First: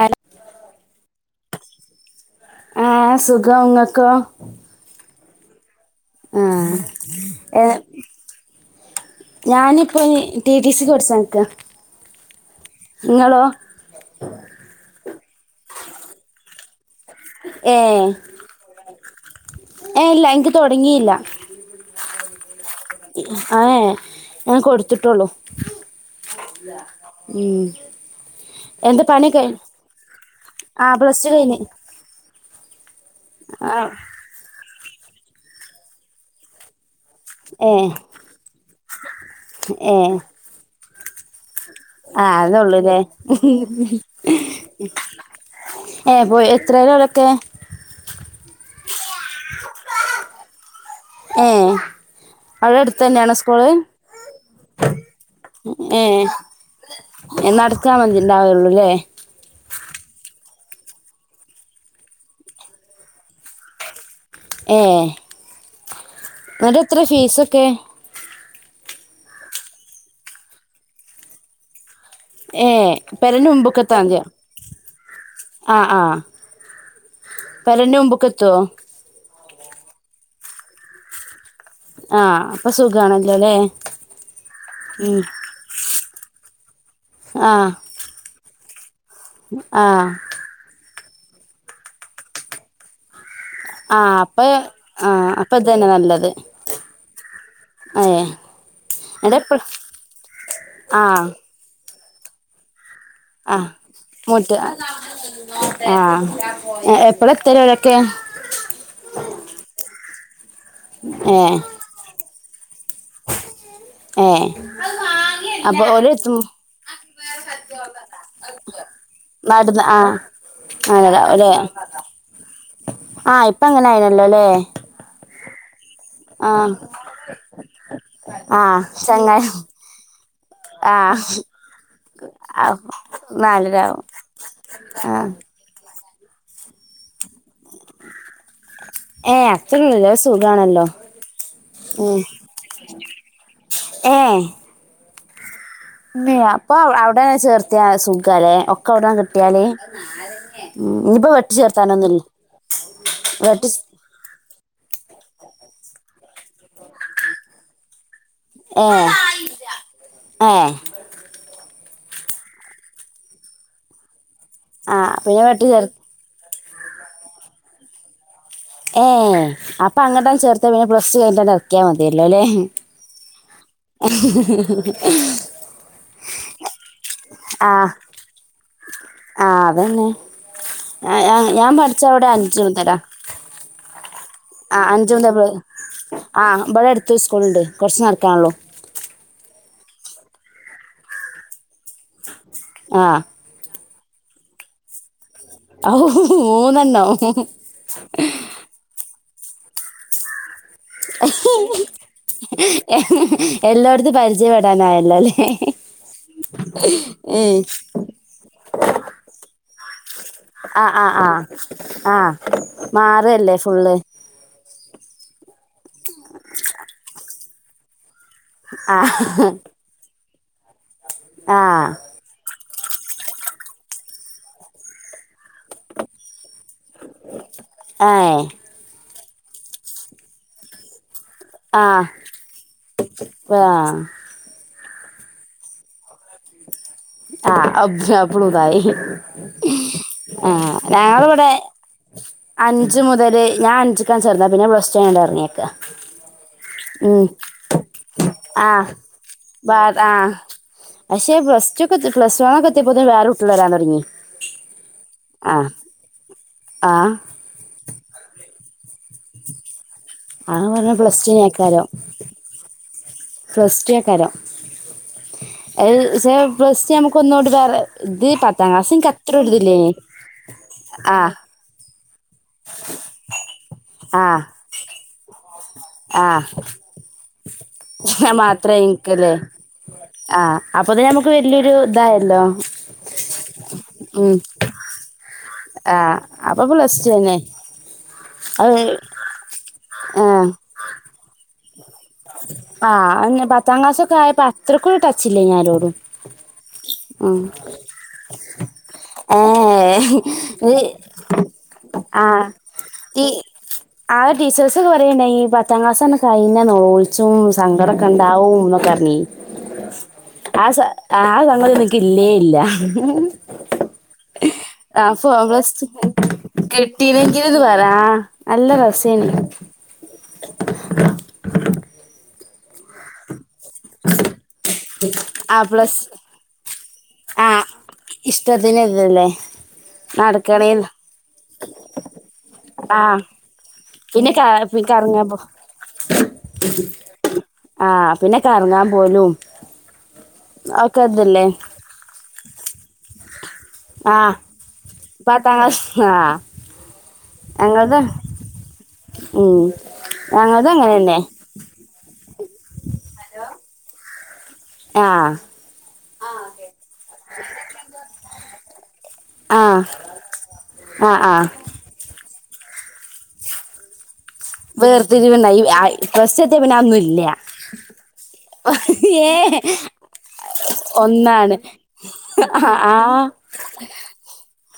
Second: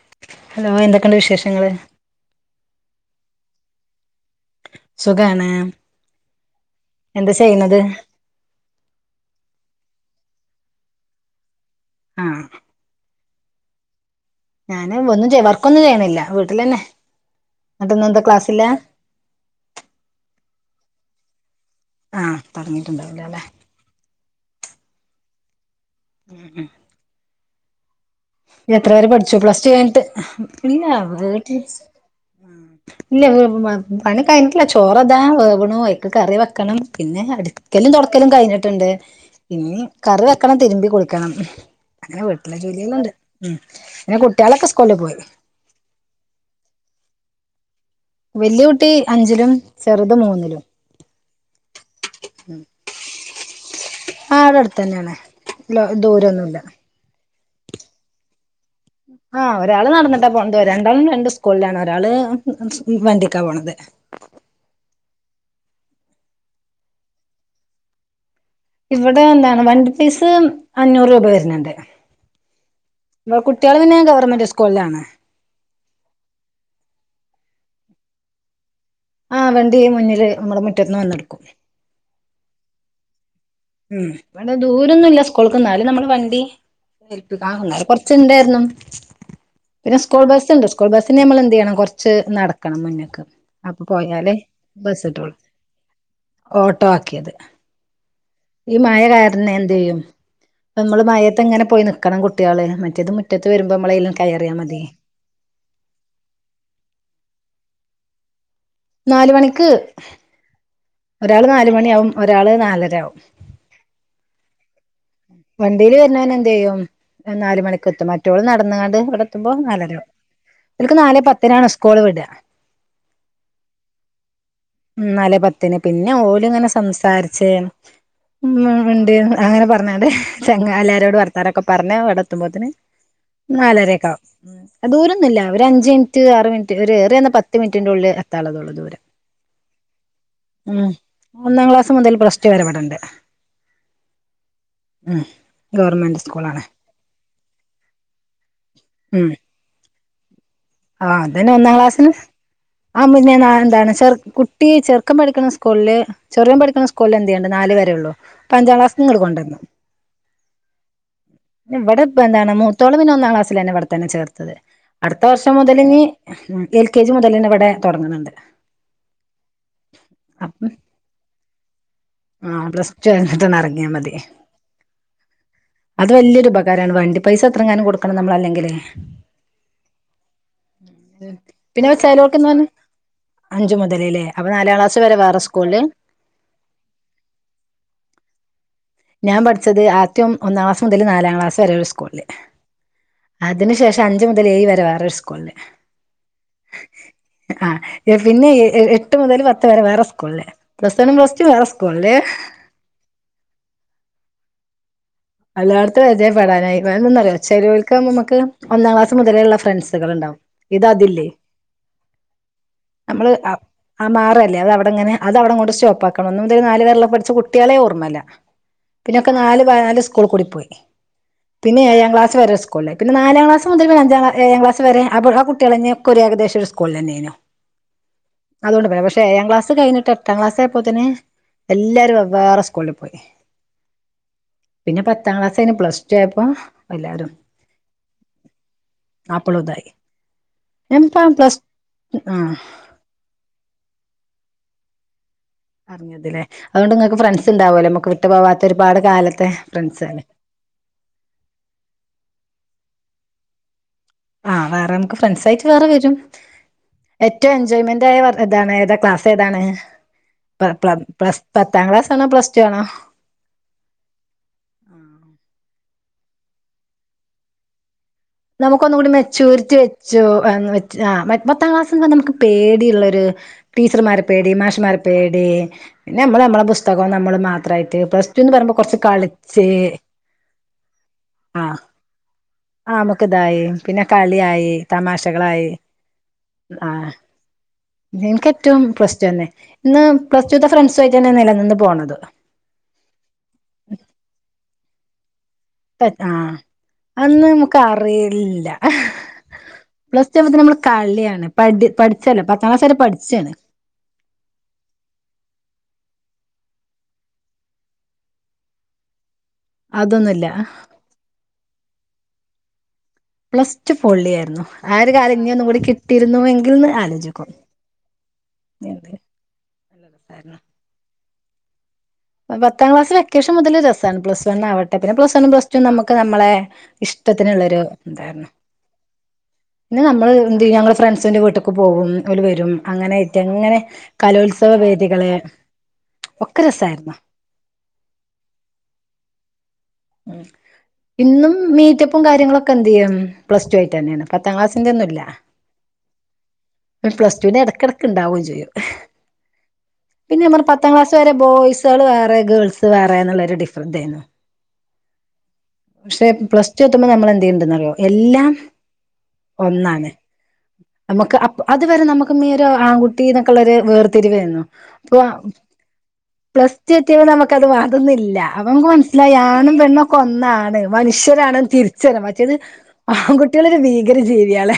Hello hello എന്തൊക്കെയുണ്ട് വിശേഷങ്ങള് ആഹ് സുഖം നിങ്ങക്ക്? സുഖാണ്. ആഹ് എന്താ ഏ ചെയ്യുന്നത് ഞാനിപ്പോ ടിടി സി ക്ക് പഠിച്ചോണ്ടിക്ക ആഹ് നിങ്ങളോ? ഞാന് ഒന്നും ചെയ വർക്കൊന്നും ചെയ്യണില്ല വീട്ടിലന്നെ ഏഹ് എന്നിട്ടെന്താന്ന് ക്ലാസ്സില്ല ഏഹ് ഇല്ല എൻക്ക് തൊടങ്ങിയില്ല. ആഹ് പറഞ്ഞട്ട അഹ് ഞാൻ കൊടുത്ത ത്തിട്ടോളൂ ഉം നീ എത്ര വരെ പഠിച്ചു പ്ലസ് ടു കഴിഞ്ഞിട്ട് ആഹ് പ്ലസ് ടു കഴിഞ്ഞ് ഇല്ല ആഹ് പണി കഴിഞ്ഞിട്ടില്ല ചോറ്താ വേവണൂ ഐന് കറി വെക്കണം പിന്നെ അടുക്കലും ഏഹ് തുടക്കലും കഴിഞ്ഞിട്ടുണ്ട് പിന്ന ഏഹ് കറിവ ക്കണം തിരുമ്പി കുളിക്കണം അങ്ങനെ ആഹ് വീട്ടിലെ അതേള്ളൂല്ലേ ജോലികളണ്ട് ഉം പിന്നെ കുട്ടികളൊക്കെ സ്കൂളിൽ പോയി ഏഹ് പോയി എത്രലാ ഓരൊക്കെ വെലൃ കുട്ടി അഞ്ചിലും ചെറുത് മൂന്നിലും ഏയ് അവിടെ അടുത്ത് തന്നെയാണൊ സ്കൂള് ആഹ് അവിടെ അടുത്ത് തന്നെയാണ് ഏഹ് ദൂരൊന്നുമില്ല നടക്കാൻ വതിണ്ടാവുകയള്ളൂല്ലേ ആഹ് ഒരാള് നടന്നിട്ടാ പോണത് രണ്ടാളും രണ്ട് സ്കൂളിലാണ് ഒരാള് വണ്ടിക്കാ പോണത് ഏഹ് എന്നിട്ട് എത്ര ഫീസൊക്കെ ഇവിടെ എന്താണ് വണ്ടി പീസ് അഞ്ഞൂറ് രൂപ വരുന്നുണ്ട് ഏഹ് പെരേന്റെ കുട്ടികള് പിന്നെ മുമ്പ്ക്കെത്താ മതിയോ ഗവൺമെന്റ് സ്കൂളിലാണ് ആഹ് ആപ്പ അര്റെ മുമ്പൊക്കെ എത്തുമോ ആഹ് വണ്ടി മുന്നില് നമ്മുടെ മുറ്റന്ന് വന്നെടുക്കും ആഹ് അപ്പൊ സുഖമാണല്ലോ അല്ലേ ഉം ഇവിടെ ദൂരൊന്നും ഇല്ല സ്കൂൾക്ക്ന്നാലും നമ്മള് വണ്ടി ഏൽപ്പിക്ക ആഹ് കുറ ഉണ്ടായിരുന്നു പിന്നെ ആഹ് സ്കൂൾ ബസ്ണ്ട് സ്കൂൾ ബസ്സിന് നമ്മൾ എന്ത് ചെയ്യണം കൊറച്ച് നടക്കണം മുന്നേക്ക് അപ്പൊ ആഹ് പോയാലേ അപ്പൊ ബസ് ആഹ് കിട്ടുള്ളൂ അപ്പൊ ഇതന്നെ നല്ലത് ഓട്ടോ ആക്കിയത് അയ ഈ മഴ കാരണം എന്ത് ചെയ്യും നമ്മള് ആഹ് മഴത്തെ എങ്ങനെ പോയി നക്കണം കുട്ടികള് മറ്റേത് മുറ്റത്ത് ആഹ് വരുമ്പോ നമ്മളെലും കയറിയൽ മൂത്ത് മതി ആഹ് എപ്പഴ എത്തരഴൊക്കെ നാല മണിക്ക് ഒരാള് ഏഹ് നാലുമണിയ ആവും ഒരാള് നാലരയാവും ഏഹ് അപ്പൊ വണ്ടിയില് ഓല് വരുന്നവന എത്തും എന്ത് ചെയ്യും നാല് മണിക്ക് എത്തും മറ്റോള് നടന്നുകാണ്ട് ഇവിടെ എത്തുമ്പോ നടന്ന് നാല്ലരോ ആഹ് എക്ക് നാല് ആണല്ലേ ഓല് പത്തിന ആണ് സ്കൂൾ വിടുക ആഹ് ഇപ്പ അങ്ങനെ ആയിനല്ലോല്ലേ നാല് പത്തിന് പിന്നെ ഓലുംങ്ങനെ സംസാരിച്ച് ആഹ് ഉം ഉണ്ട് ചങ്ങായി അങ്ങനെ പറഞ്ഞതേ എല്ലാരോട് ആഹ് വർത്താരൊക്കെ പറഞ്ഞ അവിടെ എത്തുമ്പോത്തന് നാലരാവും നാലരൊക്കെ ആവും ആഹ് ദൂരൊന്നുമല്ല ഒരുര് അഞ്ച് മിനിറ്റ് ആറ് മിനിറ്റ് ഒരു [unintelligible] പത്ത് മിനി ഉണ്ട ഉള്ള തളതോളു ദൂരം ഏ അത്രല്ല സുഖാണല്ലോ ഉം ഒന്നാം ക്ലാസ് മുതൽ പ്ലസ് ടു വരെ ഇവിടണ്ട് ഏഹ് ഉം ഗവൺമെന്റ് ഇ സ്കൂളാണ് അപ്പൊ അവിടെന്ന ചേർത്തിയ സുഖല്ലേ ഒക്കെ അവിടന്ന ഉം കിട്ടിയാല് ഉം, ആഹ് ഇനിയിപ്പോ അതന്നെ വെട്ടി ഒന്നാം ക്ലാസ്സിന് ചേർത്താനൊന്നുമില്ല അമ്മ വെട്ടി ച്- എന്താണ് ചെറ കുട്ടി ചെറുക്കം പഠിക്കുന്ന സ്കൂളിൽ ചെറും പഠിക്ക സ്കൂളിൽ എതുണ്ട് നാലല് വരെ ഉള്ളൂ ഏ പഞ്ചാലസങ്ങൾ കൊണ്ടന്നു ഏ ഇവിടെ ഇ എന്താണ് മത്തോളിന് ഒന്നാം ക്ലാസിലന്ന ഇവിടെത്തന്നെ ചേർത്തത് ആഹ് അടുത്ത അപ്പ ഞാ വർഷം വട്ടിൽ ചേർ മുതലിനി എൽ കെ ജി മുതലന്ന ഇവിടെ തുടങ്ങുന്നുണ്ട് ഏഹ് അപ്പൊ അങ്ങനട്ട ചേർത്ത അപ്പം പിന്നെ പ്ലസ് ടു കഴിഞ്ഞട്ട് എക്കാൻ മതില്ലല്ലേ ആഹ് പ്ലസ് ടു കഴിഞ്ഞിട്ടൊന്ന് ഇറങ്ങിയാൽ മതി അത് വലിയൊരു ഉപകാരമാണ് വണ്ടി പൈസ ആ എത്രങ്ങാനും കൊടുക്കണം നമ്മൾ അല്ലെങ്കിലേ ആ അതന്നെ ആ, ഞാൻ- ഞാൻ പിന്നെ പഠിച്ച അവിടെ വച്ചാലോർക്കന്ന് അഞ്ചു പറഞ്ഞ മുതലാ അഞ്ചു മുതലേല്ലേ അപ്പൊ നാലാം ക്ലാസ് വരെ വേറെ സ്കൂളില് ആഹ് ഇവിടെ അടുത്ത സ്കൂള ഉണ്ട് കുറച്ച് നടക്കാനല്ലോ ഞാൻ പഠിച്ചത് ആദ്യം ഒന്നാം ക്ലാസ് മുതൽ നാലാം ക്ലാസ് വരെ ഒരു സ്കൂളില് ആഹ് അതിനു ശേഷം അഞ്ച് മുതൽ ഏഴ് വരെ വേറ ഔ മൂന്നെണ്ണം ആഹ് പിന്നെ എട്ട് മുതൽ പത്ത് വരെ വേറെ സ്കൂളില് പ്ലസ് വണും പ്ലസ് ടു വേറെ സ്കൂളില് എല്ലായിടത്തും പരിചയപ്പെടാനായല്ലോ അല്ലേ എല്ലായിടത്തും വയ പടാനായിന്നറിയോ ഉം ചെരിയൊൽക്ക നമുക്ക് ഒന്നാം ക്ലാസ് മുതലേള്ള ഫ്രണ്ട്സുകളൾണ്ടാവും ആ ഇത് ആ അതില്ലേ ആ ആ നമ്മള് മാറല്ലേ ഫുള്ള് ആഹ് മാറല്ലേ അത് അവിടെങ്ങനെ അത അവിടെ കൊണ്ട് സ്റ്റോപ്പ് ആക്കണം ഒന്നും മുതൽ നാല് [unintelligible] പഠിച്ച് കുട്ടികളെ ഓർമ്മമല്ല ആ പിന്നെൊക്കെ നാല് ടിയി ആ പിന്നെ ക്ലസ് വരെ സ്കൂളേന്ന നാലാം ക്ലാസ് മുൽ പിന്ന അഞ്ചാം ഏഴാം ക്ലാസ് വരെ ആഹ് കുട്ടികളഞ്ഞ ഒ ഒരു ഏകദേശ ഒരു സ്കൂള തന്നെ ആഹ് അതൊണ്ട് പോയതാ പക്ഷേഏഴാം ക്ലാസ് കിഞ്ഞിട്ട് എട്ടാം ക്ലാസ്സയപ്പോത്തിന് ആഹ് ആഹ് പിന്നെ പത്താം ക്ലാസ് കഴിഞ്ഞ് പ്ലസ് ടു ആയപ്പം ആഹ് ആപ്പളും ഇതായി [unintelligible] ആഹ് ഞാനിപ്പ ഞങ്ങളിവിടെ പ്ലസ് അഹ് ആ അഞ്ച് മുതൽ ഞാൻഞ്ചിക്കാണ് ചേർന്നത് പിന്നെ പ്ലസ് ടു കഴിഞ്ഞർങ്ങിയേക്കാം [unintelligible] അതുകൊണ്ട് നിങ്ങൾക്ക് ഫ്രണ്ട്സ് ഉണ്ടാവുമല്ലോ നമുക്ക് വിട്ടു ആ പോവാത്ത ഒരുപാട് കാലത്തെ ബാ ആ ഫ്രണ്ട്സിലേ പക്ഷെ പ്ലസ് ടു ഒകെത്തി പ്ലസ് വൺൊക്കെത്തിയപ്പോ വേറേ കുട്ടികള് വരാൻ തുടങ്ങി ആഹ് വേറെ നമുക്ക് ഫ്രണ്ട്സ് ആ ആയിട്ട് വേറെ വരും ആ ഏറ്റവും എൻജോയ്മെന്റ് ആയതാണ് ഏത് ക്ലാസ് ഏതാണ് ആ പറഞ്ഞ പ്ലസ് പത്താം ക്ലാസ് ആണോ പ്ലസ് ടു ആണോ പ്ലസ്റ്റു ക്കാരം അത് പ്ലസ് നമുക്ക് ഒന്നോട്ട് കേറ ഇത് പത് നമുക്ന്നുകൂടി മെച്ചയൂരിറ്റി വെച്ചു വെ ആഹ് അത്താം ക്ലാസ്റ്റ് റിമ്പംനമുക്ക് പേടിയുള്ളൊരു ടീച്ചർ മാരെ ആഹ് പേടി മാഷർ മാർ പേടി പിന്നെ നമ്മള് ആഹ് നമ്മളുടെ പുസ്തകം നമ്മള് മാത്രമായിട്ട് പ്ലസ് എന്ന് മാത്രേ പറയുമ്പോൾ കുറച്ച് എനിക്കല്ലേ കളിച്ച് ആഹ് അപ്പൊ തന്നെ നമുക്ക് വല്യൊരു ഇതായല്ലോ നമുക് ഇതായി പിന്നെ ഉം കളിയായി തമാശകളായി ആഹ് അപ്പൊ പ്ലസ് ടു ആഹ് തന്നെ എനക്ക് അത് ഏറ്റവും പ്ലസ്റ്റുതന്നെ ഇന്ന് ആഹ് പ്ലസ് ടു ഫ്രണ്ട്സു ആയിട്ട് തന്നെ നിലനിന്നന്ന് പോണത് ആഹ് അന്ന് പത്താം ക്ലാസ്സൊ ഒക്കെയപ്പോ അത്രക് ടച്ചില്ലേയ് നിരോടും ആഹ് അന്ന് നമുക്ക് അറിയില്ല ഏഹ് പ്ലസ്ടു ആവുമ്പത്തേ നമ്മള് ഇത് കളിയാണ് പഠ പഠിച്ചല്ലോ പത്താം ക്ലാസ് വരെ പഠിച്ചാണ് ആഹ് ടീച്ചേഴ്സ് പറയണ്ടയി പത്താം ക്ലാസ്ണ്ട് കഴഞ്ഞന്നോ ച്ചും സങ്കടൊക്കെ ഉണ്ടാവും എന്നൊക്കെറഞ്ഞി അതൊന്നുമില്ല ആഹ് ആഹ് തങ്ങ നിക്ക് ഇല്ലേ ഇല്ല പ്ലസ് ടു പൊള്ളിയായിരുന്നു ആ ഒരു കാലം ഇനി ഒന്നും കൂടി കിട്ടിയിരുന്നു എങ്കിൽന്ന് ആലോചിക്കും [unintelligible] നല്ല എന്ത് രസേന് [inaudible] പത്താം ക്ലാസ് വെക്കേഷൻ മുതൽ രസമാണ് പ്ലസ് വൺവട്ടെ പിന്നെ പ്ലസ് വൺ പ്ലസ് ടു നമുക്ക് നമ്മളെ ഇഷ്ടത്തിനുള്ളൊരു തായിരുന്നു അതിനല്ലല്ലേ പിന്നെ നമ്മള് എന്ത് ഞങ്ങൾ ഫ്രണ്ട്സിന്റെ വീട്ടേക്ക് പോകും അവര് വരും ആ അങ്ങനെട്ട അങ്ങനെ പിന്നെ ക കലോത്സവ കറങ്ങാൻ വേദികളെ പോ ഒക്കെരസായിരുന്നോ ആഹ് പിന്നെ കറങ്ങാൻ പോലും ഉം ഒക്കെ ഇതല്ലേ ഇന്നും മീറ്റപ്പും കാര്യങ്ങളൊക്കെ എന്ത് ചെയ്യു പ്ലസ് ടു ആയിട്ട് ആ തന്നെയാണ് പത്താം ക്ലാസിന്റെ ഒന്നും ഇല്ല പത്താം ക്ലാസ് ആ പ്ലസ് ടുവിന്റെ ഞങ്ങളത് ഇടക്കിടക്ക് ഉണ്ടാവുകയും ചെയ്യും ഉം പിന്നെ നമ്മുടെ ഞങ്ങളത് പത്താം ക്ലാസ് അങ്ങനെന്നെ വരെ ബോയ്സ് സ്കൾ വേറെ ഗേൾസ് വേറെ എന്നുള്ളൊരു ഡിഫറൻസ് ആയിരുന്നു. ആഹ് പക്ഷെ പ്ലസ് ടു എത്തുമ്പോൾ നമ്മൾ എന്ത് ചെയ്യുന്നുണ്ടെന്ന് അറിയോ എല്ലാം ആ ഒന്നാണ് ആ ആ നമുക്ക് അതുവരെ നമുക്ക് ഒരു ആൺകുട്ടിന്നൊക്കെ ഉള്ള രു വേർ രിവയിരുന്നു അപ്പൊ വേർതിരിവുണ്ടായി പ്ലസ് ടു എത്തിയ പിന്നെ പ്ലസ്റ്റു അതൊന്നും എത്തിയപ്പം ഇല്ല നമുക്കത് വ അതൊന്നില്ല അപം നമുക്ക് മനസ്സിലായി ആഹ് ആണും ഏ പെണ്ണൊക്കെ ഒന്നാണ് ഒന്നാണ് മനുഷ്യരാണ് തിരിച്ചറിഞ് മറ്റേത്ട് ആ കുറ്റികൊരു ഭീകര ജീവികള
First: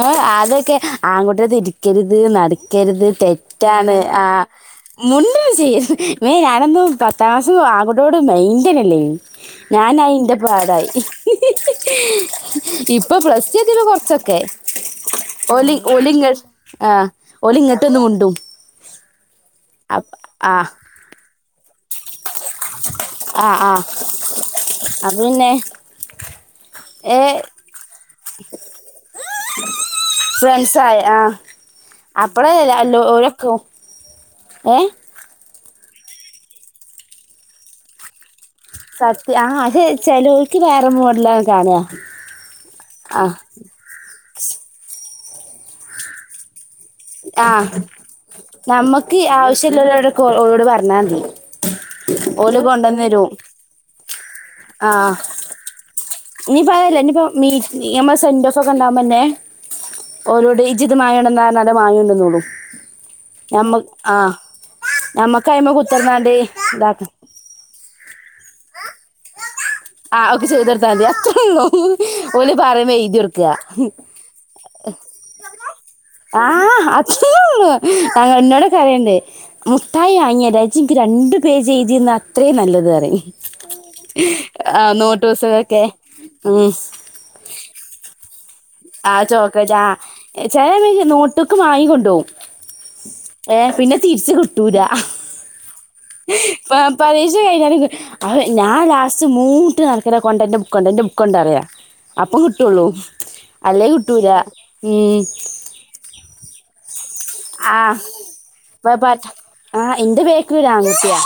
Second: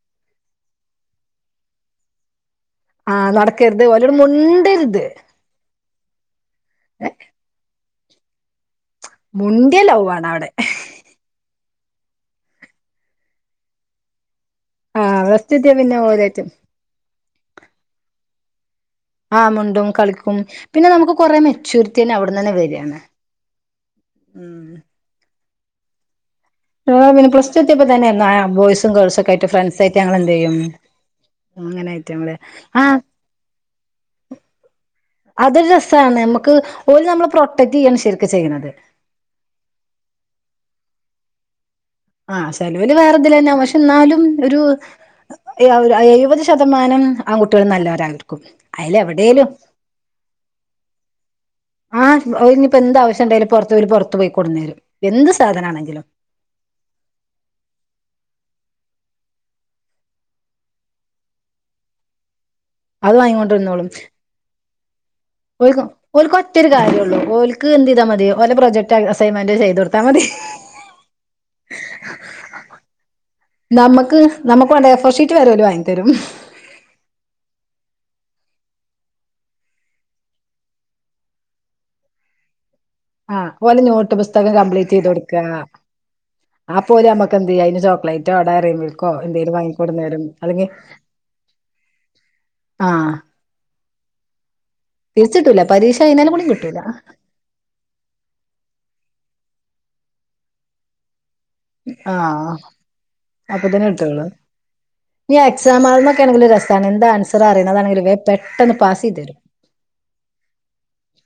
ആഹ് അതൊക്കെ ആൺകുട്ടികളുടെടുത്തിരിക്കരുത് അടു രുത് ആഹ് നടക്കരുത് തെറ്റാണ് ഓലോട് ആഹ് മുണ്ടരുത് മുണ്ടും ചെയ്യരുത് മ്മേ ഞാനൊന്നും പത്താം ക്ലാസ്സ് ആൺകുട്ടികളോട് മെയിന്റന ഇല്ലായിരുന്നു മുണ്ടിയ ലൗവാണ് ഞാനയിന്റെ അവിടെ പാടായി ഇപ്പൊ പ്ലസ് ടു എത്തിയപ്പോൾ കൊറച്ചൊക്കെ ആഹ് പ്ലസ് ടു എത്തിയ ഓലി പിന്നെ ഒലിങ്ങ് ഓലായിട്ട് ആഹ് ഓലിങ്ങട്ട്ന്ന് മുണ്ടും ആഹ് മുണ്ടും അപ് കളിക്കും ആ പിന്നെ നമുക്ക് കൊറെ മെച്യൂരിറ്റി തന്നെ അവിടെന്നന്നെ വരും. ആഹ് ആഹ് അത് പിന്നെ എ ഏ പിന്നെ പ്ലസ് ടൂ എത്തിയപ്പോ തന്നെ എന്നാ ബോയ്സും ഗേൾസൊക്കായിട്ട് ഫ്രണ്ട്സായിട്ട് ഞങ്ങളെന്തെയ്യും ഫ്രണ്ട്സായി ആ അങ്ങനെയിട്ട മള് ആഹ് കൊം ഏഹ് അതൊരു രസാണ് നമുക്ക് ഓരു നമ്മളെ പ്രൊട്ടക്ട് ചെയ്യാണ് ശരിക്ക് ചെയ്യണത് സത്യ ആഹ് അതെ ചെലോയ്ക്ക് വേറെ മോഡലാണ് കാണ ആഹ് സെലവിൽ വേറെതില തന്നെയാ പക്ഷെ എന്നാലും ഒരു എഴപത് [unintelligible] ശതമാനം ആ ആൺകുട്ടികളും നല്ലവരാണ്‌ട്ടോ അയില് എവിടെലും ജ [unintelligible] പ്പൊ ഓളോട്പറഞ്ഞാതി ആഹ് ഒരു ഇനി ഇപ്പോ എന്ത ആവശ്യം ഉണ്ടായാലും പുറത്തു പോ പുറത്തു പോയി കൊടുന്നെരും എന്ത് സാധനം ആണെങ്കിലും ഇനി പയല്ലേ ഇനിപ്പ മീ നമ്മ സെൻ്റോഫൊക്കെ ണ്ടാവുമ്പന്നെ ഓരോടെ ഇജിത് മങ്ങണ്ടെന്നാരല്ല മായണ്ടന്നോള്ളു അത് ഞമ്മ വാങ്ങിക്കൊണ്ടിരുന്നോളും ആഹ് [unintelligible] ഞമ ഓൽക്ക് ഓൽക്കൊറ്റാരു കാര്യുള്ളൂ ഓൽക്ക് എന്തെയ്താമതി ഓലെ പ്രോജക്ട് അസൈൻമെന്റ് ചെയ്തു കൊടു ആഹ് ഒക്കെ ചെയ്തർത്താൽതി അത്ര ള്ളു ഓല് പറയുമ്പോ എഴുതിഒർക്ക നമുക്ക് നമുക്ക് വണ്ട എഫോർഷീറ്റ് വരെ ഓല് വാങ്ങി തെരും ആഹ് അച്ഛള്ളു തങ്ക ഇന്നോട് കരയണ്ടേ [unintelligible] മുഠായി വാങ്ങിയരാ ജ്ജ് ഇൻക്ക് രണ്ട് പേജ് എഴതിന്ന അത്രയും നല്ലത്റയും ആഹ് പോലെ നോട്ട് പുസ്തകം കംപ്ലീറ്റേയ്തൊടുക്ക പുസ്തകൊക്കെ ഉം അപ്പോല് മ്മക്ക് [unintelligible] ഇനി ചോക്ക്ലൈ റ്റോ ഡയറി മിൽക്കോ ആ എന്തേലും ചോക്ലേറ്റ് ആ വാങ്ങിക്കൂടുന്ന് തരും അല്ലെങ്കി ചെല നോട്ട്ക്ക് വാങ്ങിക്കൊണ്ടോവും ആഹ് ഏഹ് പിന്നെ തിരിച്ച് കിട്ടൂല തിരിച്ചിട്ടൂല്ല പരീക്ഷഴിനാലും കൂടി കിട്ടൂല്ല പരീക്ഷ ഞാൻ ലാസ്റ്റ് മൂട്ട് ന നടക്ക കൊണ്ട എൻ്റെ ബുക്കൊണ്ട എൻ്റെ ബുക്കുണ്ടറിയ അപ്പം ആഹ് കിട്ടുള്ളൂ അല്ലേ കിട്ടൂലാ നീ എക്സാം ആുന്നൊക്കൊണെങ്കിൽ ഞ്ഞി അ എക്സാം ഹാൾ ന്നെക്കെണെങ്കിലും രസാണ് ന്താ ആൻസർ ആഹ് അറിണതാണെങ്കില് വെം പെട്ടന്ന് പാസെയ്‌തെരും ആഹ് ഇന്റെ ബേക്കിലൊരു ആങ്കുട്ടിയാ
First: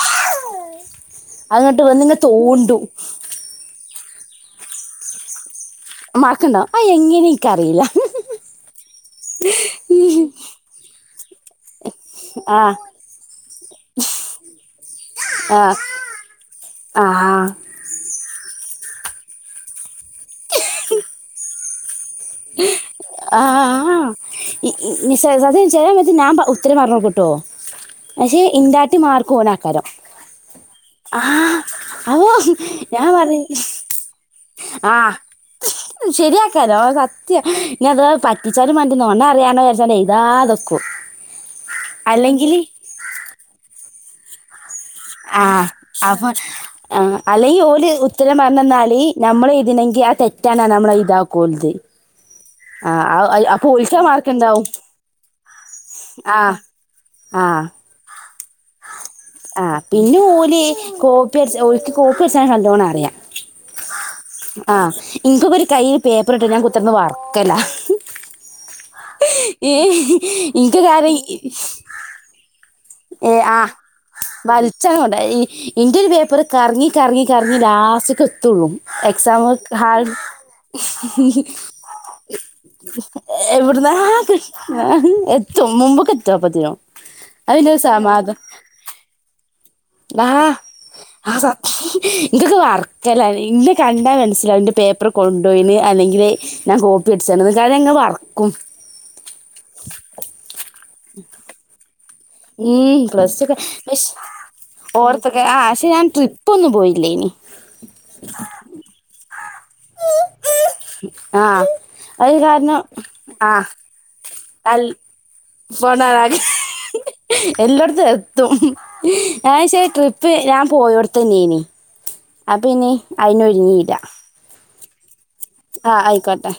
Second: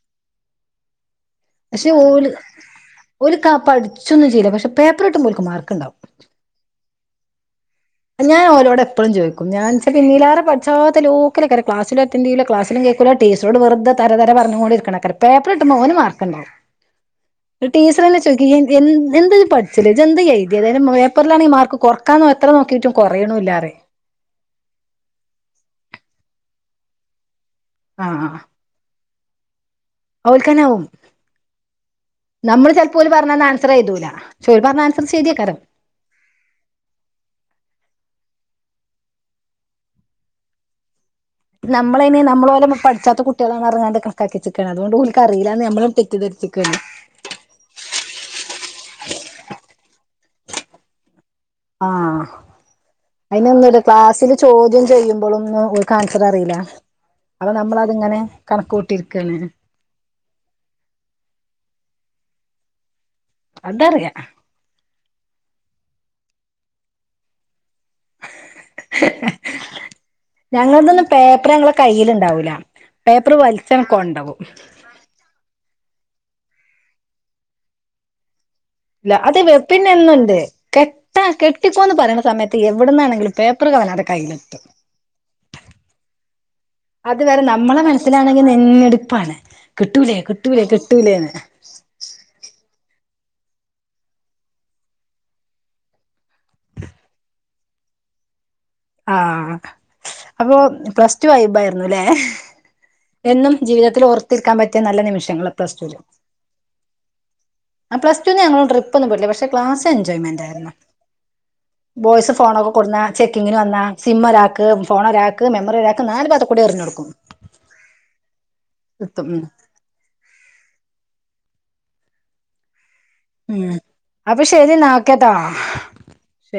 പക്ഷെ ഓല് ഒരു കാ പഠിച്ചൊന്നും ചെയ്ല്ല പക്ഷെ പേപ്പർട്ടുംമ്പോ ഓൽക്ക് മാർക്ക്ണ്ടാവും മാർക്കണ്ടാവു ആ എങ്ങനെനിക്ക് അറീല ഞാൻ ഓലോട് എപ്പളും ചോയിക്കും ഞാൻെച്ച ഇന്നിലെറെ പടിച്ചത്ത ലോക്കലേക്കാരം ക്ലാസിലറ്റൻഡ് ചെയുല ആ ക്ലസിലും കെ ടീച്ചറോട് വെറുതെ തര തര പറഞ്ഞുംകൊണ്ട് ഇരിക്കണെക്കാര പേപ്പർ ഇട്ടുമ്പോ ഓന് മാർക്ക്ണ്ടാവും ആഹ് ടീച്ചറനെ ചോയിക്കും എന്ന്ത് പഠിച്ചില്ല ഇത് എന്ത്തു [unintelligible] അതായത് പേപ്പിലാണ ഈ മാർക്ക് കൊറക്കാന്ന് [unintelligible] എത്ര നോക്കിയിട്ടും കൊറയണൂല്ലാറിം ആഹ് ഹാ [unintelligible] ആഹ് പക്ഷെ ഇൻ്റാട്ടി മാർക്ക് ഓനേക്കാരം ഓൽക്കാന്നാവും അപ്പോ നമ്മള് ചെലപ്പോ ഞാൻ ഓല് പറഞ്ഞന്ന പറയും ആൻസർ എയ്തൂല [unintelligible] പറഞ്ഞ ആൻസർ ശെരിയാക്കാരം ശെരിയാക്കാരോ സത്യ ഇനി അത് പറ്റിച്ചാലും [unintelligible] നമ്മളയിന് അല്ലെങ്കിൽ നമ്മളോലപ്പൊ പടിച്ചാത്ത കുട്ടികളാണ് നറഞ്ഞാണ്ട് [unintelligible] അതുകൊണ്ട് ഉൽ കറിലാന്ന് നമ്മളും തെറ്റിദ്ധരിച്ചിക്കാണ് അല്ലെങ്കി ഓല് ഉത്തരം പറഞ്ഞന്നാല് നമ്മളെ ഇതിനെങ്കി ആഹ് തെറ്റണ നമ്മള ഇതാക്കോൽത് ആഹ് [unintelligible] ഓൽക്കാ മാർക്ക് ക്ലാസ്സില് ഉണ്ടാവും ചോദ്യം ചെയ്യുമ്പോളും ഓൽകാ ആൻസർ അറിയില്ല ആഹ് ആഹ് അത്ങ്ങനെ കണക്ക് കൂട്ടിരിക്കാണ് ആഹ് പിന്നെ ഓല് കോപ്പി അടിച്ച ഓൽക്ക് കോപ്പി അടിച്ച നല്ലോണം അറിയാ അതറിയ ആഹ് ഇൻകിപ്പൊ ഒരു കയ്യില് പേപ്പർ കിട്ട്യാ ഞാൻ കുത്തർന്ന് വറക്കലാ ഇൻക്ക് ഞങ്ങളതെല്ലാം കാരണം പേപ്പർ ഞങ്ങളെ കയ്യ്ല്ണ്ടാവൂല പേപ്പർ വലിച്ചംങ്ങ് കൊണ്ടോവും വലിച്ചണ് കൊണ്ട ഈ ഇന്റെ ഒരു പേപ്പർ കറങ്ങി കറങ്ങി കറങ്ങി ലാസ്റ്റ്ക്ക് എത്തോള്ളൂ ല്ല അത് വെ പിന്നെന്നുണ്ട് കെട്ടാ കെട്ടിക്കോന്ന് പറയണ സമയത്ത് എവിടുന്നാണെങ്കിലും പേ ഇവിടുന്നാ കി ആഹ് എത്തും മുമ്പ്ക്കെത്തും അപ്പത്തിനും അയ്ലൊരു സമാധാ നെഞ്ഞ്ടുപ്പാണ് കിട്ടൂലേ കിട്ടൂലേ കിട്ടൂലേന്ന് ഇൻകൊക്കെ വർക്കല ഇൻ്റെ കണ്ടാ മനസ്സിലാവുംന്റെ പേപ്പർ കൊണ്ടു പോയിന്ന് അല്ലെങ്കില് ഞാൻ കോപ്പി അടിച്ചു [unintelligible] വറക്കും ആഹ് അപ്പൊ പ്ലസ് ടു വൈബ് ആയിരുന്നുല്ലെ ഉം പ്ലസ് ടു എന്നും ഒക്കെ ജീവിതത്തിൽ പക്ഷെ ഓർത്തിരിക്കാൻ പറ്റിയ നല്ല ഓർത്തൊക്കെ നിമിഷങ്ങളാ ആ പക്ഷെ പ്ലസ്ടൂല് ഞാൻ ട്രിപ്പ് ഒന്നും പോയില്ലേനി ആഹ് പ്ലസ്ടുന്ന് ഞങ്ങള് ട്രിപ്പൊന്നും പോയിട്ടില്ല പക്ഷെ ക്ലാസ് എൻജോയ്മെൻ്റാരുന്നു ആഹ് ബോയ്സ് അത് ഫോണൊക്കെ കാരണം കൊടുന്നാ ചെക്ക് ങ്ങനെ ആഹ് വന്നാ സിമ്മ് ഒരാക്ക് അൽ ഫോണരാക്ക് മെമ്മറി ഒരാക്ക് നാലും ബാത്ത്കൂടി എറിഞ്ഞ് കൊടുക്കും എല്ലാടത്തും എത്തും എത്തും ഉം ആഹ് ശെ ട്രി പ്പ് ഞാൻ പോയടത്തന്നെനീ അപ്പനി ഉം അയ്നൊരിങ്ങീല്ല അപ്പൊ ശരിന്നാ ഓകെട്ടോ ആഹ് അയിക്കോട്ടെ